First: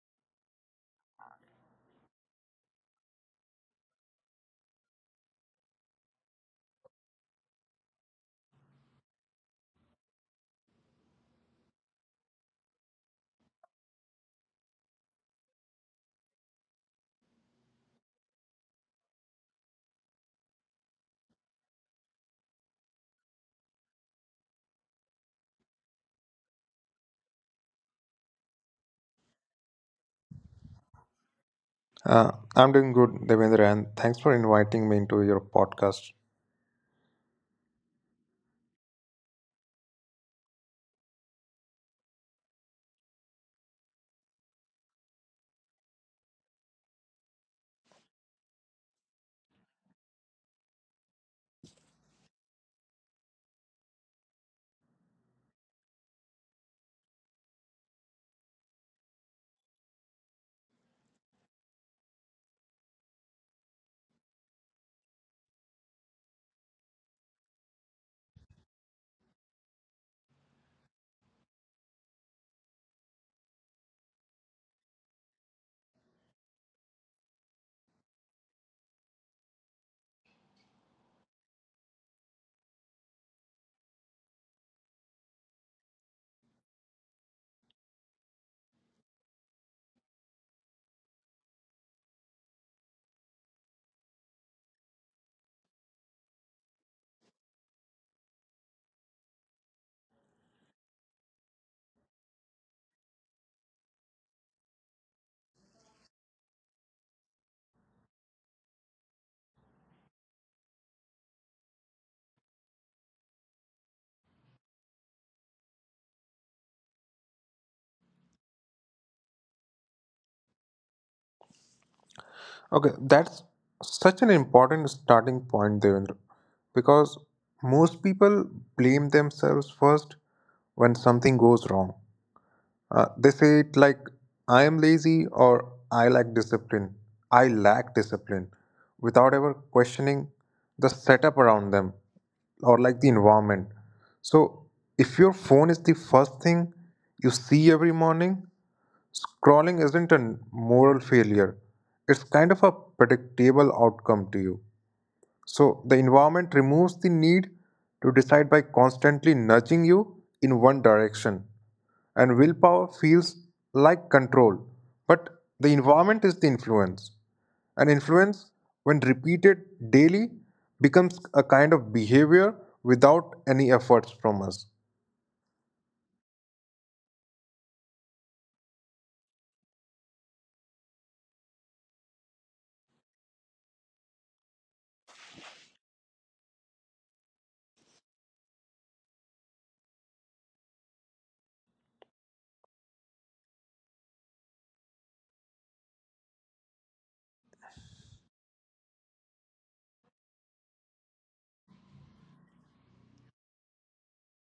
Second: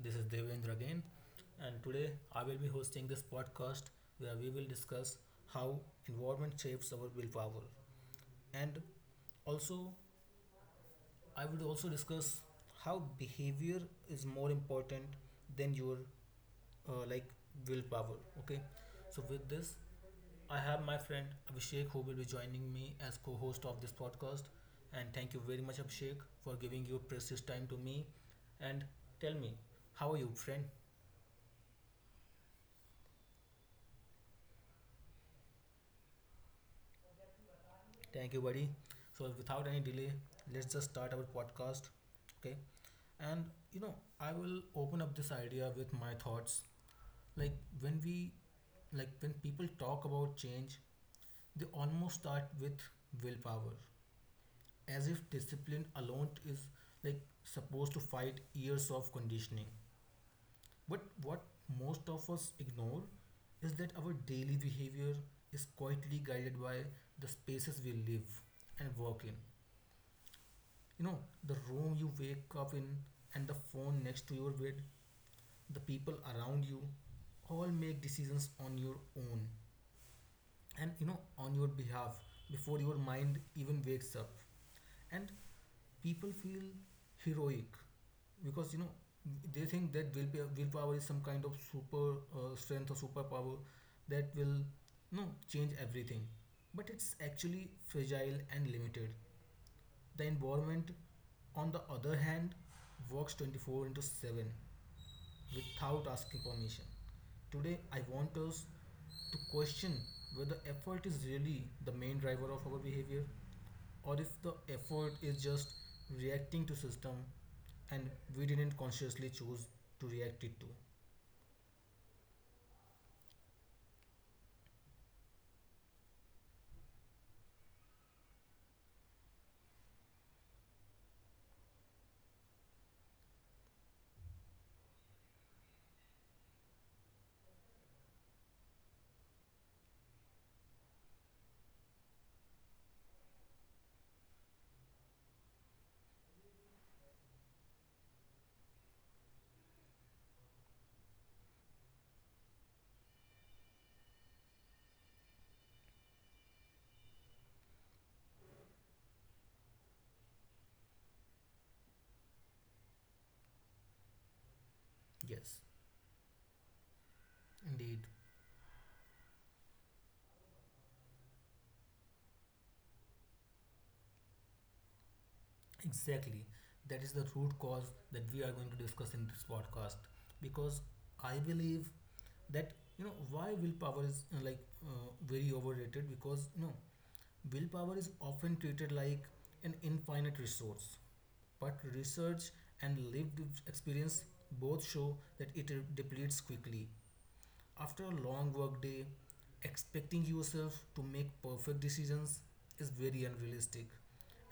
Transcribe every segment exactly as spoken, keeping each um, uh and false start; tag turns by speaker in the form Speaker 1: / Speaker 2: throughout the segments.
Speaker 1: This is Devendra again, and today I will be hosting this podcast where we will discuss how environment shapes our willpower, and also I would also discuss how behavior is more important than your uh, like willpower. Okay, so with this, I have my friend Abhishek, who will be joining me as co-host of this podcast. And thank you very much, Abhishek, for giving your precious time to me. And tell me, how are you, friend?
Speaker 2: Uh, I'm doing good, Devendra, and thanks for inviting me into your podcast.
Speaker 1: Thank you, buddy. So without any delay, let's just start our podcast. Okay, and you know, I will open up this idea with my thoughts. Like when we like when people talk about change, they almost start with willpower, as if discipline alone is like supposed to fight years of conditioning. But what most of us ignore is that our daily behavior is quietly guided by the spaces we live and work in. You know, the room you wake up in, and the phone next to your bed, the people around you, all make decisions on your own and you know on your behalf before your mind even wakes up. And people feel heroic because you know they think that will willpower is some kind of super uh, strength or superpower that will you know change everything, but it's actually fragile and limited. The environment, on the other hand, works twenty four into seven without asking permission. Today, I want us to question whether effort is really the main driver of our behavior, or if the effort is just reacting to system, and we didn't consciously choose to react it to.
Speaker 2: Okay, that's such an important starting point, Devendra, because most people blame themselves first when something goes wrong. Uh, they say it like I am lazy or I lack discipline. I lack discipline without ever questioning the setup around them or like the environment. So, if your phone is the first thing you see every morning, scrolling isn't a moral failure, it's kind of a predictable outcome to you. So the environment removes the need to decide by constantly nudging you in one direction. And willpower feels like control, but
Speaker 1: Yes.
Speaker 2: the environment is the influence. And
Speaker 1: Indeed.
Speaker 2: influence, when repeated daily, becomes a kind of behavior without any efforts from us.
Speaker 1: Exactly, that is the root cause that we are going to discuss in this podcast, because I believe that, you know why willpower is uh, like uh, very overrated, because you know willpower is often treated like an infinite resource, but research and lived experience both show that it depletes quickly. After a long work day, expecting yourself to make perfect decisions is very unrealistic.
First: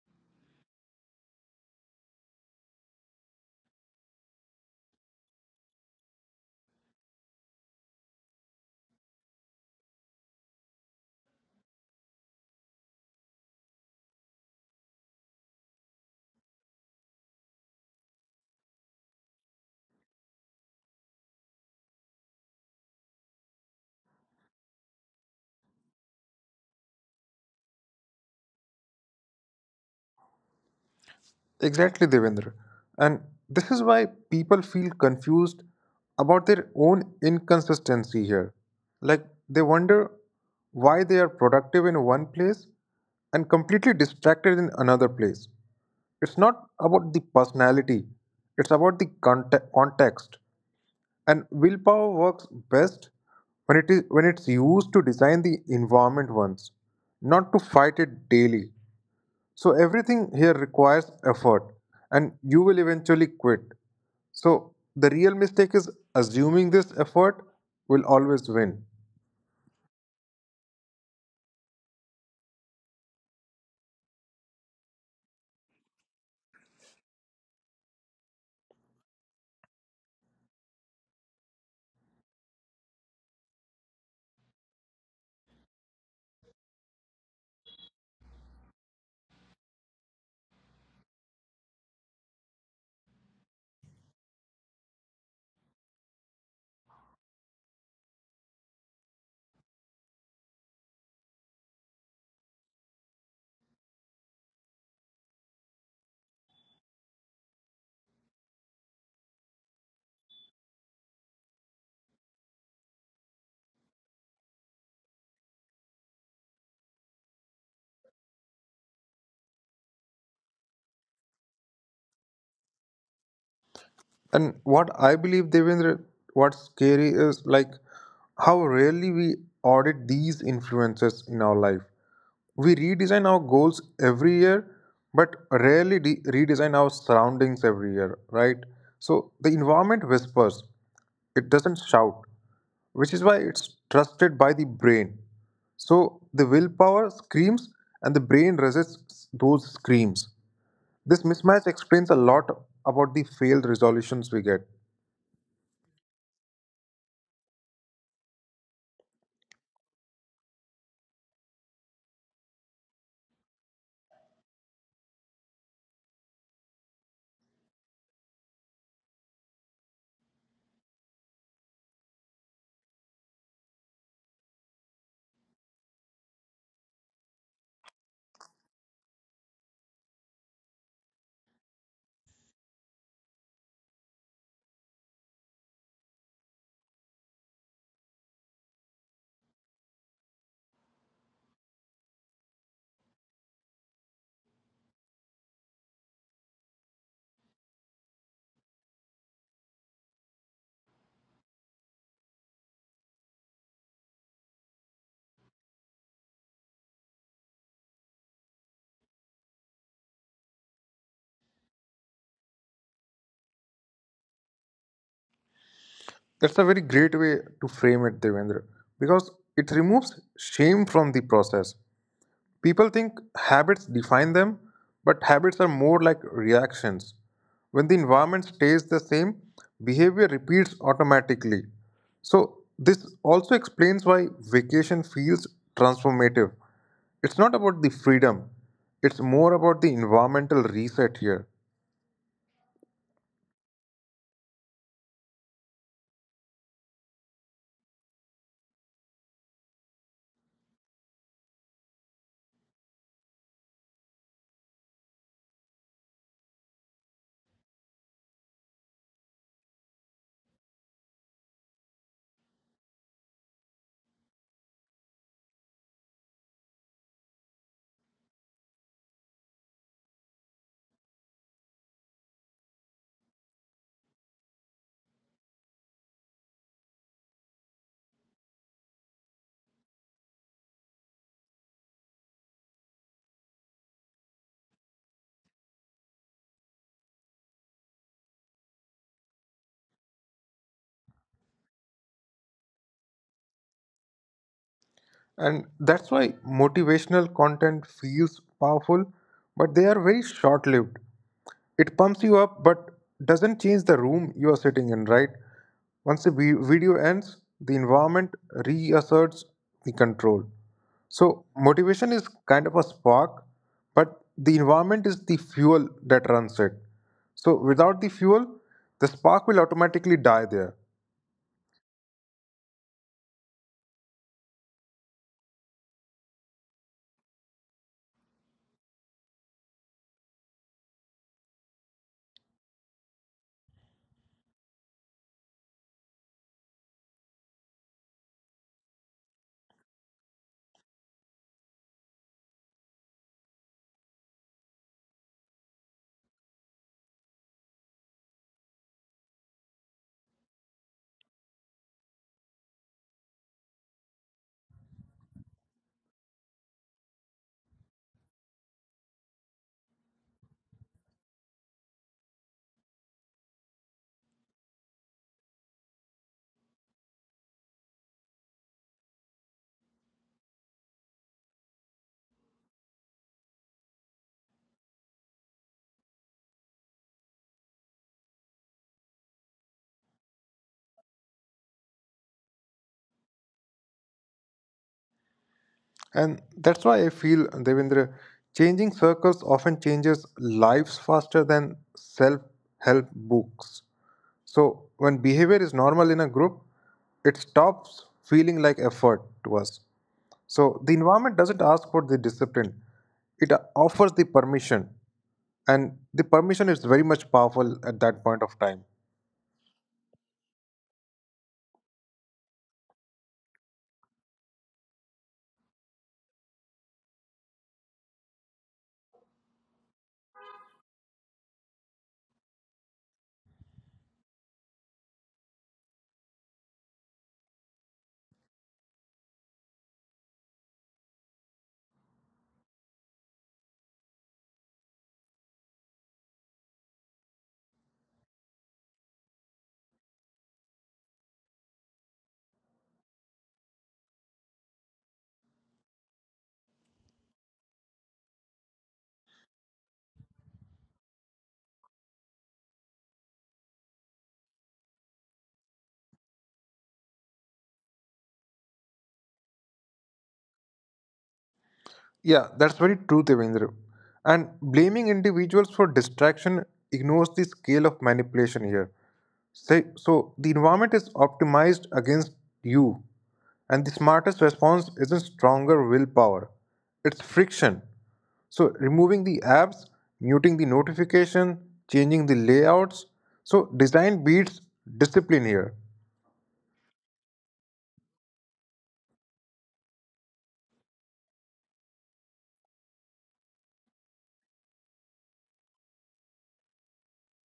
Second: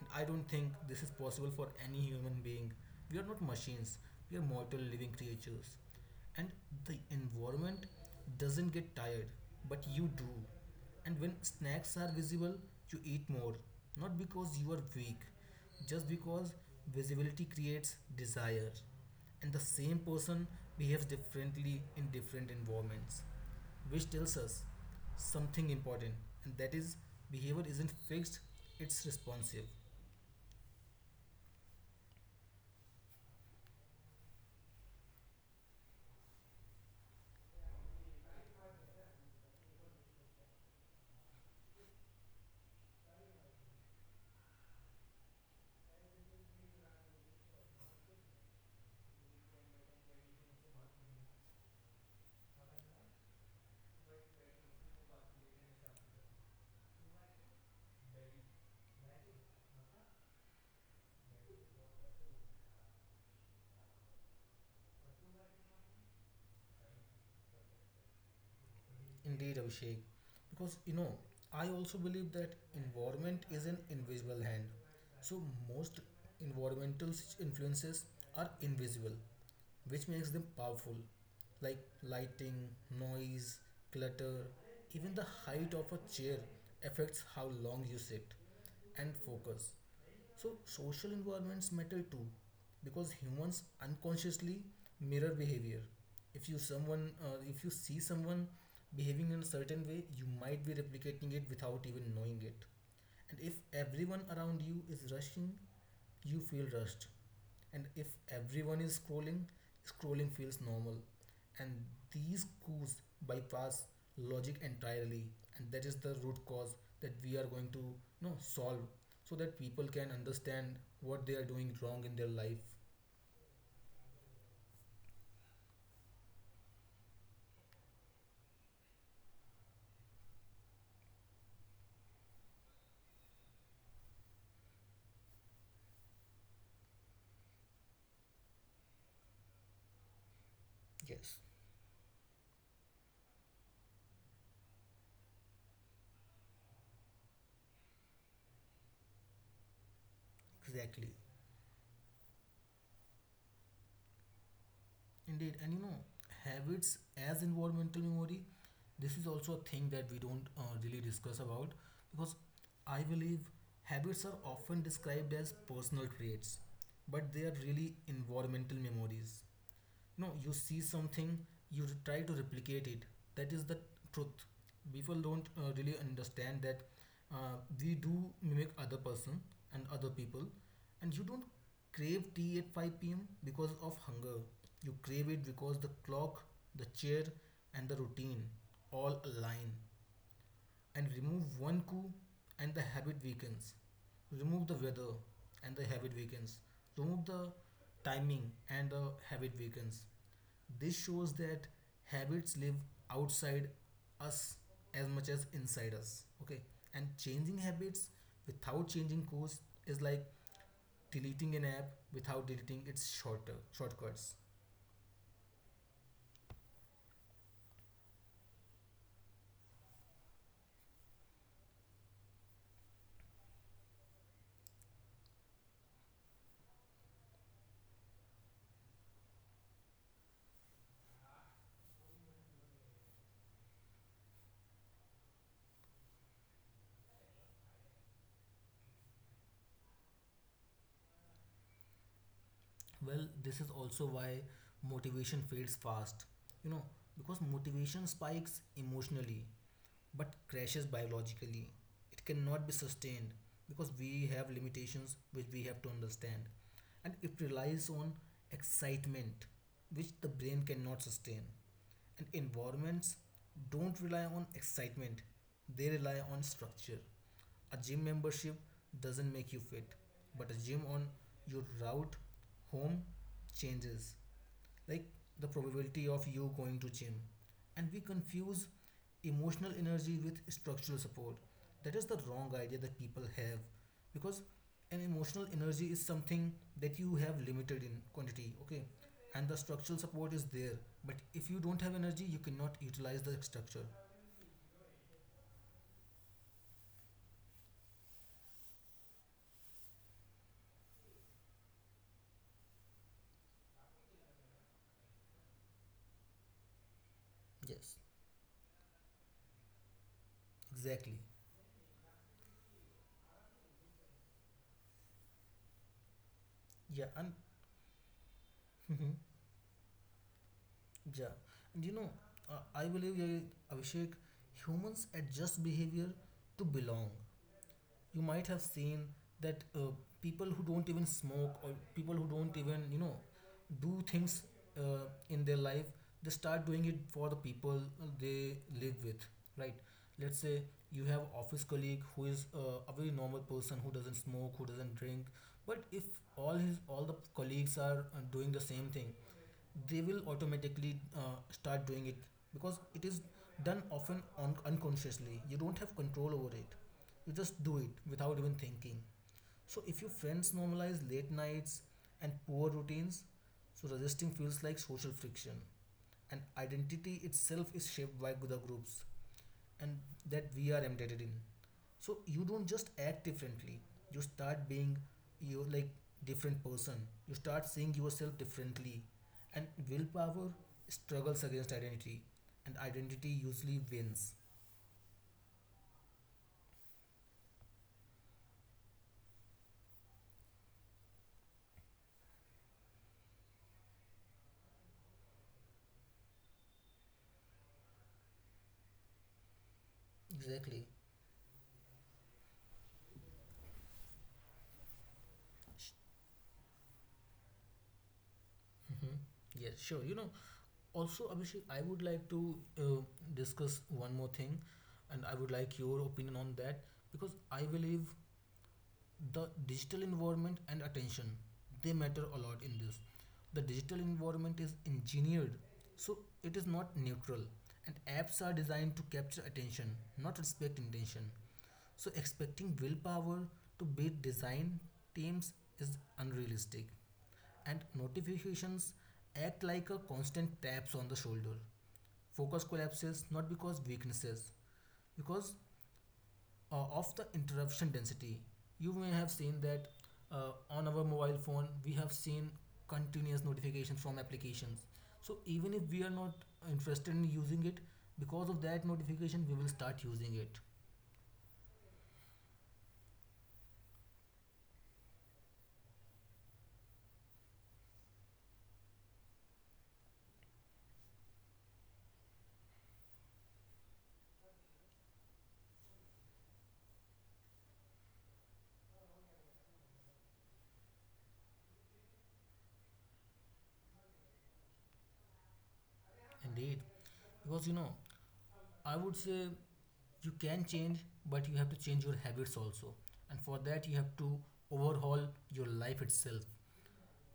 Speaker 1: And I don't think this is possible for any human being. We are not machines, we are mortal living creatures. And the environment doesn't get tired, but you do. And when snacks are visible, you eat more. Not because you are weak, just because visibility creates desire. And the same person behaves differently in different environments, which tells us something important, and that is, behavior isn't fixed, it's responsive.
Speaker 2: Exactly, Devendra. And this is why people feel confused about their own inconsistency here. Like they wonder why they are productive in one place and completely distracted in another place. It's not about the personality, it's about the conte- context. And willpower works best when it is when it's used to design the environment once, not to fight it daily. So everything here requires effort and you will eventually quit. So the real mistake is assuming this effort will always win.
Speaker 1: Indeed, Abhishek. Because, you know, I also believe that environment is an invisible hand. So most environmental s- influences are invisible, which makes them powerful, like lighting, noise, clutter, even the height of a chair affects how long you sit and focus. So social environments matter too, because humans unconsciously mirror behavior. If you someone, uh, if you see someone behaving in a certain way, you might be replicating it without even knowing it. And if everyone around you is rushing, you feel rushed. And if everyone is scrolling, scrolling feels normal. And these cues bypass logic entirely, and that is the root cause that we are going to you know solve, so that people can understand what they are doing wrong in their life.
Speaker 2: And what I believe, Devendra, what's scary is like how rarely we audit these influences in our life. We redesign our goals every year, but rarely de- redesign our surroundings every year, right? So the environment whispers,
Speaker 1: Yes,
Speaker 2: it doesn't shout, which is why it's trusted by the brain. So the willpower screams and the brain resists those screams.
Speaker 1: exactly.
Speaker 2: This mismatch explains a lot about the failed resolutions we get.
Speaker 1: Indeed, and you know, habits as environmental memory, this is also a thing that we don't uh, really discuss about, because I believe habits are often described as personal traits, but they are really environmental memories. No, you see something, you try to replicate it. That is the truth. People don't uh, really understand that uh, we do mimic other person and other people. And you don't crave tea at five p m because of hunger. You crave it because the clock, the chair, and the routine all align, and remove one coup and the habit weakens. Remove the weather and the habit weakens. Remove the timing and the habit weakens. This shows that habits live outside us as much as inside us. Okay, and changing habits without changing course is like deleting an app without deleting its shorter shortcuts.
Speaker 2: That's a very great way to frame it, Devendra, because it removes shame from the process. People think habits define them, but habits are more like reactions. When the environment stays the same, behavior repeats automatically. So, this also explains why vacation feels transformative. It's not about the freedom, it's more about the environmental reset here.
Speaker 1: Well, this is also why motivation fades fast. You know, because motivation spikes emotionally but crashes biologically. It cannot be sustained because we have limitations which we have to understand. And it relies on excitement, which the brain cannot sustain. And environments don't rely on excitement, they rely on structure. A gym membership doesn't make you fit, but a gym on your route home changes. Like, the probability of you going to gym. And we confuse emotional energy with structural support. That is the wrong idea that people have, because an emotional energy is something that you have limited in quantity, okay? And the structural support is there, but if you don't have energy, you cannot utilize the structure.
Speaker 2: And that's why motivational content feels powerful, but they are very short lived. It pumps you up, but doesn't change the room you are sitting in, right? Once the vi- video ends, the
Speaker 1: Yes,
Speaker 2: environment reasserts the control.
Speaker 1: exactly.
Speaker 2: So, motivation is kind of a spark, but the environment is the fuel that runs it.
Speaker 1: Yeah, and
Speaker 2: So, without the fuel, the spark will automatically die there.
Speaker 1: Yeah, and you know, uh, I believe, uh, Abhishek, humans adjust behavior to belong. You might have seen that, uh, people who don't even smoke, or people who don't even you know do things uh, in their life, they start doing it for the people they live with, right? Let's say you have office colleague who is, uh, a very normal person who doesn't smoke, who doesn't drink. But if all his all the colleagues are, uh, doing the same thing, they will automatically, uh, start doing it, because it is done often on unconsciously, you don't have control over it, you just do it without even thinking. So if your friends normalize late nights and poor routines, so resisting feels like social friction. And identity itself is shaped by the groups and that we are embedded in. So you don't just act differently. You start being you, like, different person. You start seeing yourself differently. And willpower struggles against identity. And identity usually wins.
Speaker 2: And that's why I feel, Devendra, changing circles often changes lives faster than self help books. So, when behavior is normal in a group, it stops feeling like effort to us. So, the
Speaker 1: Exactly.
Speaker 2: environment doesn't ask for the discipline, it uh, offers the permission. And the permission is very much powerful at that point of time.
Speaker 1: Hmm. Yes, sure. You know, Also, Abhishek, I would like to uh, discuss one more thing, and I would like your opinion on that, because I believe the digital environment and attention, they matter a lot in this. The digital environment is engineered, so it is not neutral, and apps are designed to capture attention, not respect intention. So expecting willpower to beat design teams is unrealistic, and notifications act like a constant taps on the shoulder. Focus collapses not because weaknesses, because uh, of the interruption density. You may have seen that, uh, on our mobile phone, we have seen continuous notifications from applications. So even if we are not interested in using it, because of that notification, we will start using it.
Speaker 2: Yeah, that's very true, Devendra. And blaming individuals for distraction ignores the scale of manipulation here. Say, so the environment is optimized against you, and the smartest response isn't stronger willpower, it's friction. So removing the apps, muting the notification, changing the layouts. So design beats discipline here.
Speaker 1: Indeed, because, you know, I would say you can change, but you have to change your habits also, and for that you have to overhaul your life itself.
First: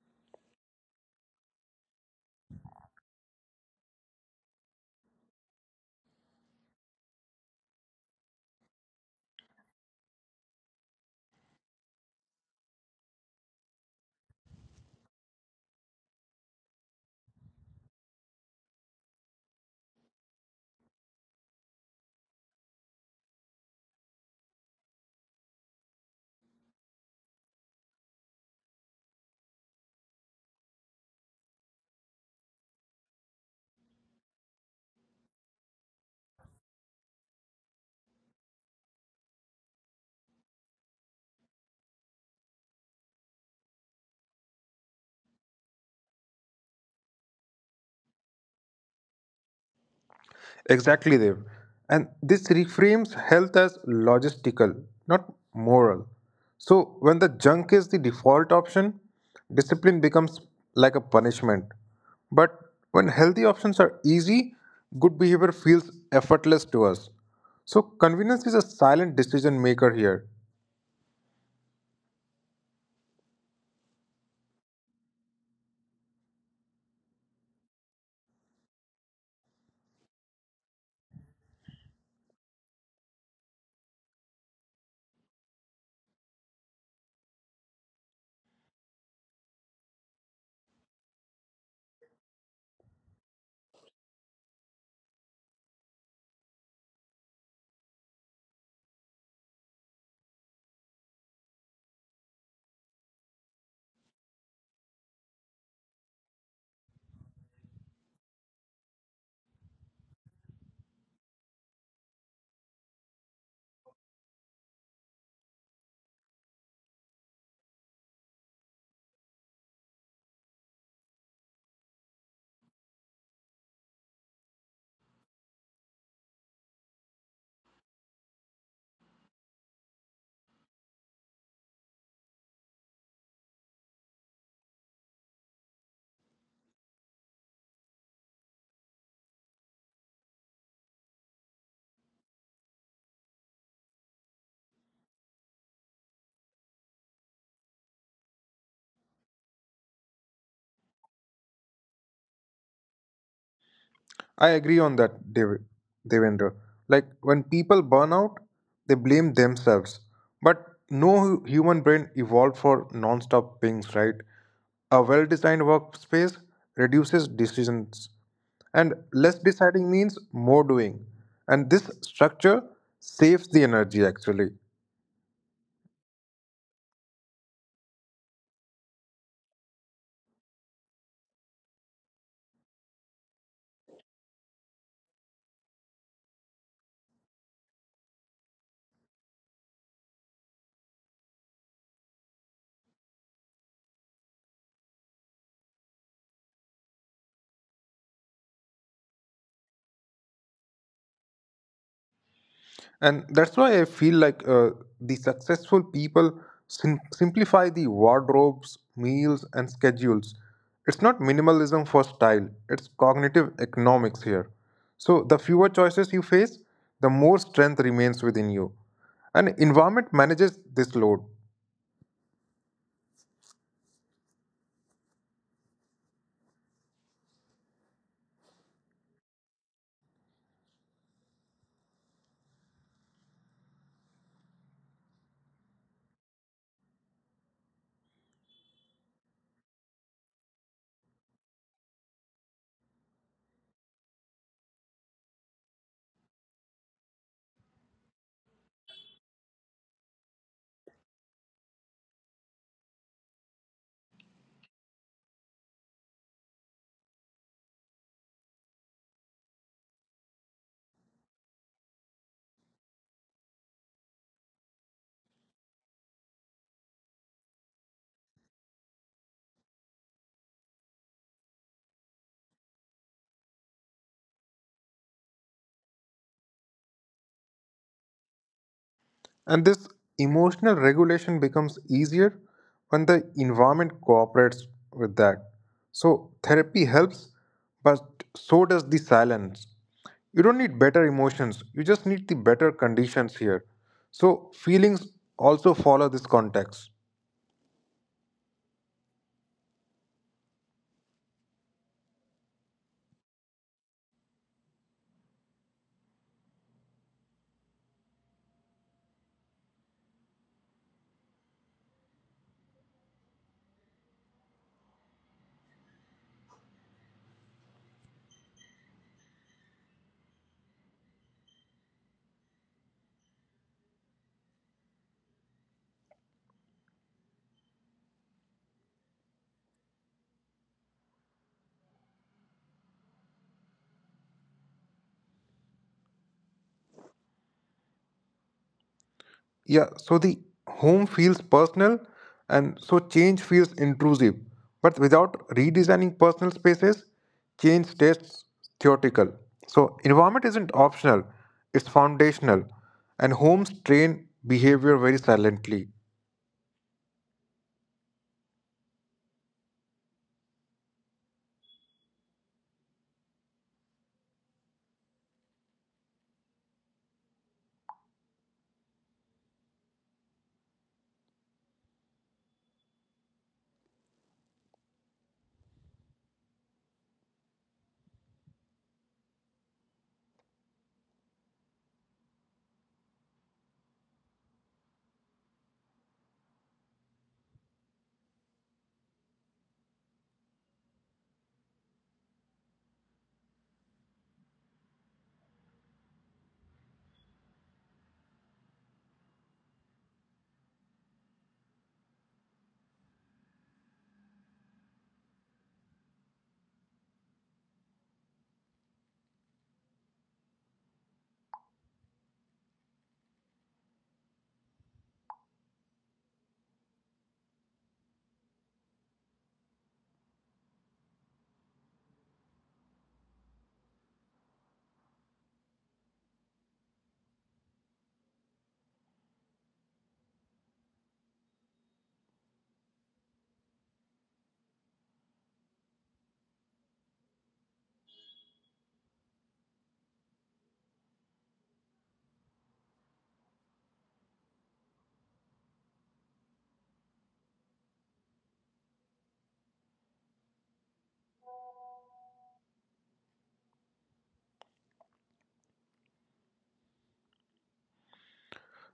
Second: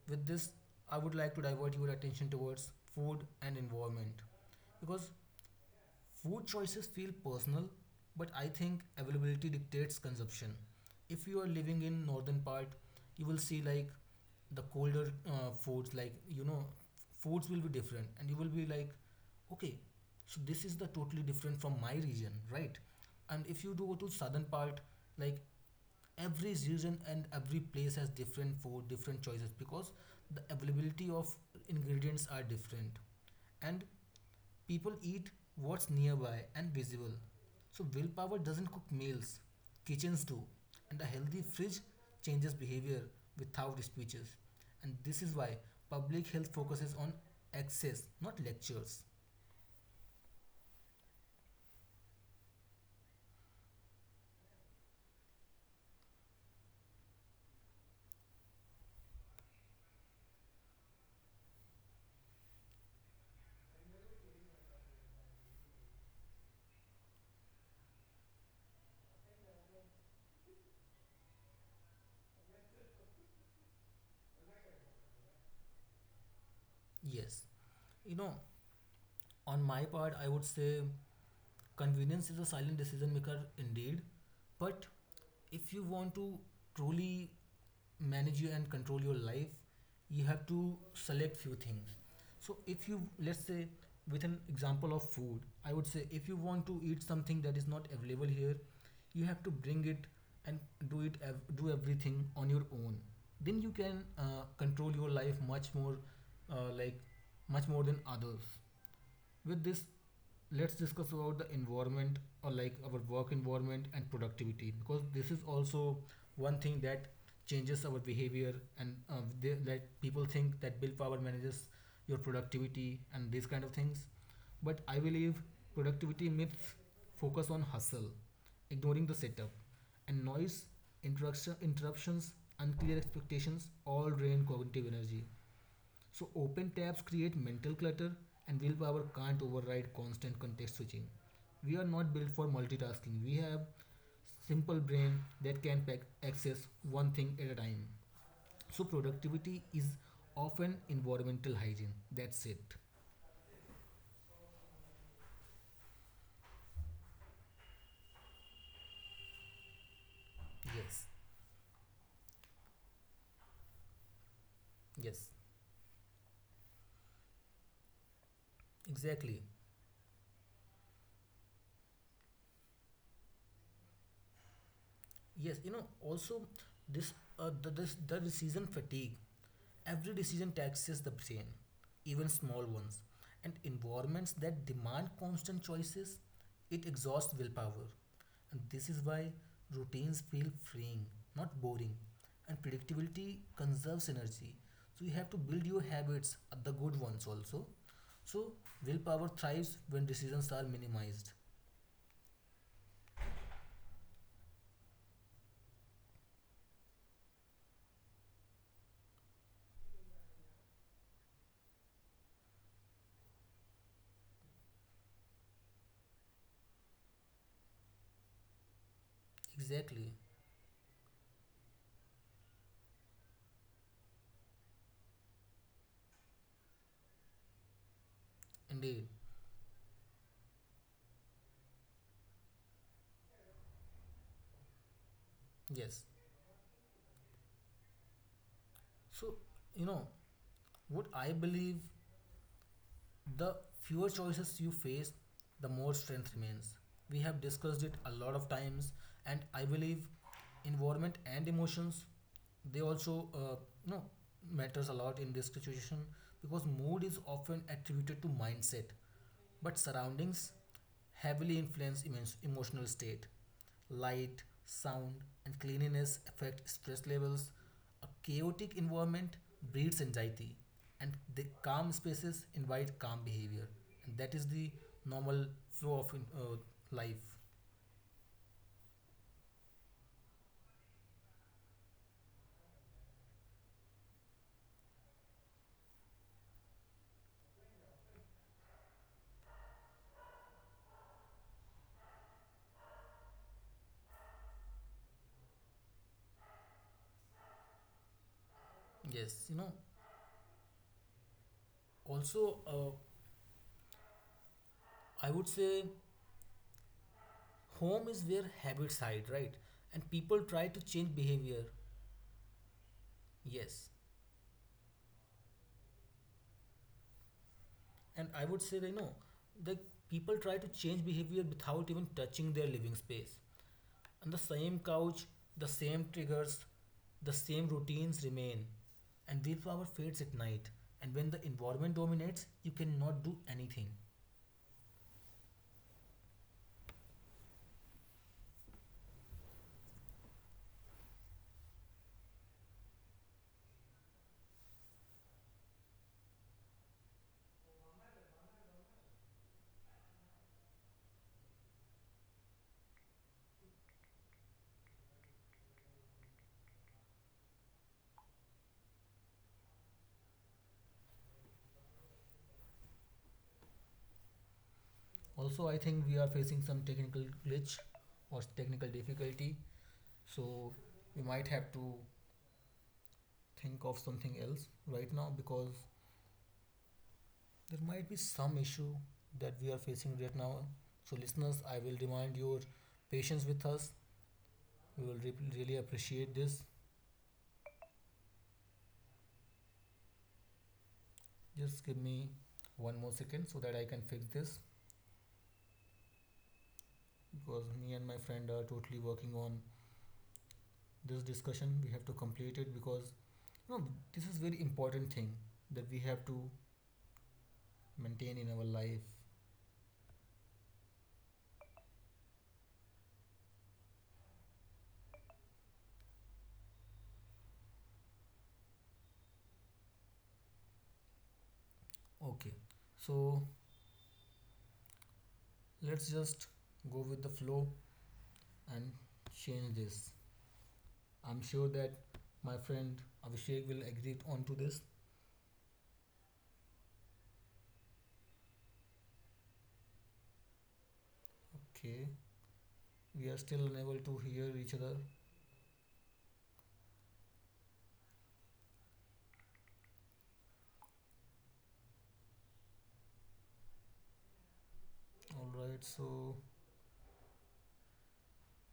Speaker 1: With this, I would like to divert your attention towards food and environment, because food choices feel personal, but I think availability dictates consumption. If you are living in northern part, you will see like the colder uh, foods, like, you know, foods will be different, and you will be like, okay, so this is the totally different from my region, right? And if you do go to southern part, like, every region and every place has different food, different choices, because the availability of ingredients are different. And people eat what's nearby and visible. So willpower doesn't cook meals, kitchens do. And a healthy fridge changes behavior without speeches. And this is why public health focuses on access, not lectures.
Speaker 2: Exactly, Dev. And this reframes health as logistical, not moral. So, when the junk is the default option, discipline becomes like a punishment. But when healthy options are easy, good behavior feels effortless to us. So, convenience is a silent decision maker here.
Speaker 1: Yes. You know, on my part, I would say convenience is a silent decision maker indeed, but if you want to truly manage you and control your life, you have to select few things. So if you, let's say, with an example of food, I would say if you want to eat something that is not available here, you have to bring it and do it ev- do everything on your own. Then you can, uh, control your life much more, uh, like much more than others. With this, let's discuss about the environment, or like our work environment and productivity, because this is also one thing that changes our behavior. And uh, they, like people think that willpower manages your productivity and these kind of things, but I believe productivity myths focus on hustle, ignoring the setup. And noise, interruption, interruptions, unclear expectations all drain cognitive energy. So open tabs create mental clutter, and willpower can't override constant context switching. We are not built for multitasking. We have simple brain that can pack access one thing at a time. So productivity is often environmental hygiene. That's it.
Speaker 2: I agree on that, Dev- Devendra. Like when people burn out, they blame themselves. But
Speaker 1: Yes,
Speaker 2: no hu- human brain evolved for non-stop pings, right? A
Speaker 1: yes,
Speaker 2: well-designed workspace reduces decisions, and
Speaker 1: exactly.
Speaker 2: less deciding means more doing. And this structure saves the energy actually.
Speaker 1: Yes, you know, also this uh, the, this the decision fatigue. Every decision taxes the brain, even small ones, and environments that demand constant choices, it exhausts willpower. And this is why routines feel freeing, not boring, and predictability conserves energy. So you have to build your habits, uh, the good ones also. So willpower thrives when decisions are minimized.
Speaker 2: And that's why I feel like uh, the successful people sim- simplify the wardrobes, meals, and schedules. It's not minimalism for style, it's cognitive economics here. So, the fewer choices you face, the more strength remains within you. And
Speaker 1: Exactly,
Speaker 2: environment manages this load.
Speaker 1: indeed. Yes. So, you know, would I believe the fewer choices you face, the more strength remains. We have discussed it a lot of times, and I believe environment and emotions, they also uh, you know matters a lot in this situation, because mood is often attributed to mindset, but surroundings heavily influence emo- emotional state. Light, sound, and cleanliness affect stress levels, a chaotic environment breeds anxiety, and the calm spaces invite calm behavior. And that is the normal flow of uh, life.
Speaker 2: And this emotional regulation becomes easier when the environment cooperates with that. So therapy helps, but so does the silence. You don't need better emotions, you just need the better conditions here. So feelings also follow this context.
Speaker 1: Yes, you know, also, uh, I would say home is where habits hide, right? And people try to change behavior. Yes. And I would say that, you know, the people try to change behavior without even touching their living space. On the same couch, the same triggers, the same routines remain, and willpower fades at night. And when the environment dominates, you cannot do anything.
Speaker 2: Yeah, so the home feels personal and so change feels intrusive. But without redesigning personal spaces, change stays theoretical. So environment isn't optional, it's foundational. And homes train behavior very silently.
Speaker 1: Also, I think we are facing some technical glitch or technical difficulty, so we might have to think of something else right now, because there might be some issue that we are facing right now. So, listeners, I will demand your patience with us. We will re- really appreciate this. Just give me one more second so that I can fix this, because me and my friend are totally working on this discussion. We have to complete it, because you know this is very important thing that we have to maintain in our life. Okay, so let's just go with the flow and change this. I'm sure that my friend Abhishek will agree onto this. Okay, we are still unable to hear each other. All right, so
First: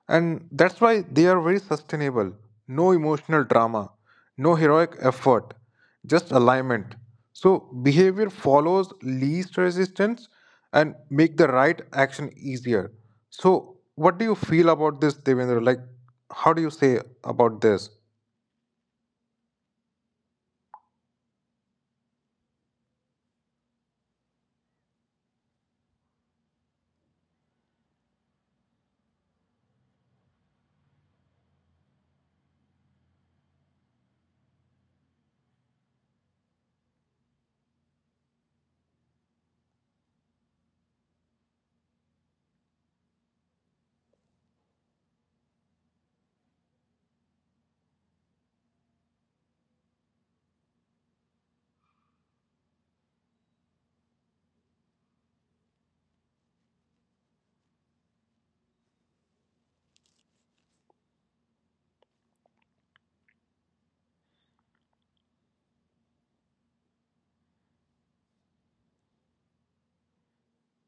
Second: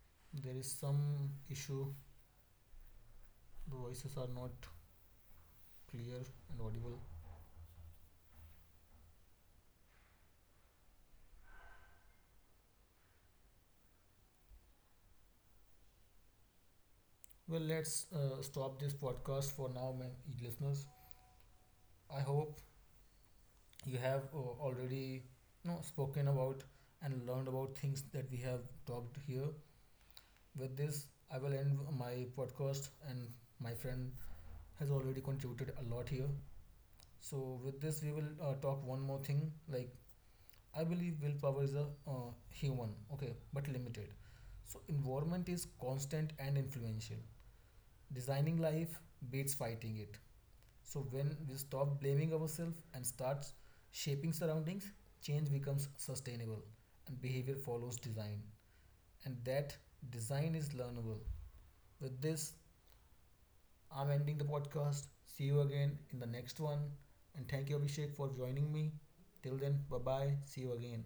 Speaker 2: And
Speaker 1: there is
Speaker 2: that's why they
Speaker 1: some
Speaker 2: are very
Speaker 1: issue.
Speaker 2: sustainable. No emotional
Speaker 1: The
Speaker 2: drama,
Speaker 1: voices are not
Speaker 2: no heroic effort,
Speaker 1: clear
Speaker 2: just
Speaker 1: and
Speaker 2: alignment.
Speaker 1: audible.
Speaker 2: So behavior follows least resistance and make the right action easier. So what do you feel about this, Devendra? Like, how do you say
Speaker 1: Well,
Speaker 2: about this?
Speaker 1: let's uh, stop this podcast for now, man, listeners. I hope you have uh, already you know, spoken about and learned about things that we have talked here. With this, I will end my podcast, and my friend has already contributed a lot here. So, with this, we will uh, talk one more thing. Like, I believe willpower is a uh, human, okay, but limited. So, environment is constant and influential. Designing life beats fighting it. So when we stop blaming ourselves and start shaping surroundings, change becomes sustainable and behavior follows design. And that design is learnable. With this, I'm ending the podcast. See you again in the next one. And thank you, Abhishek, for joining me. Till then, bye bye. See you again.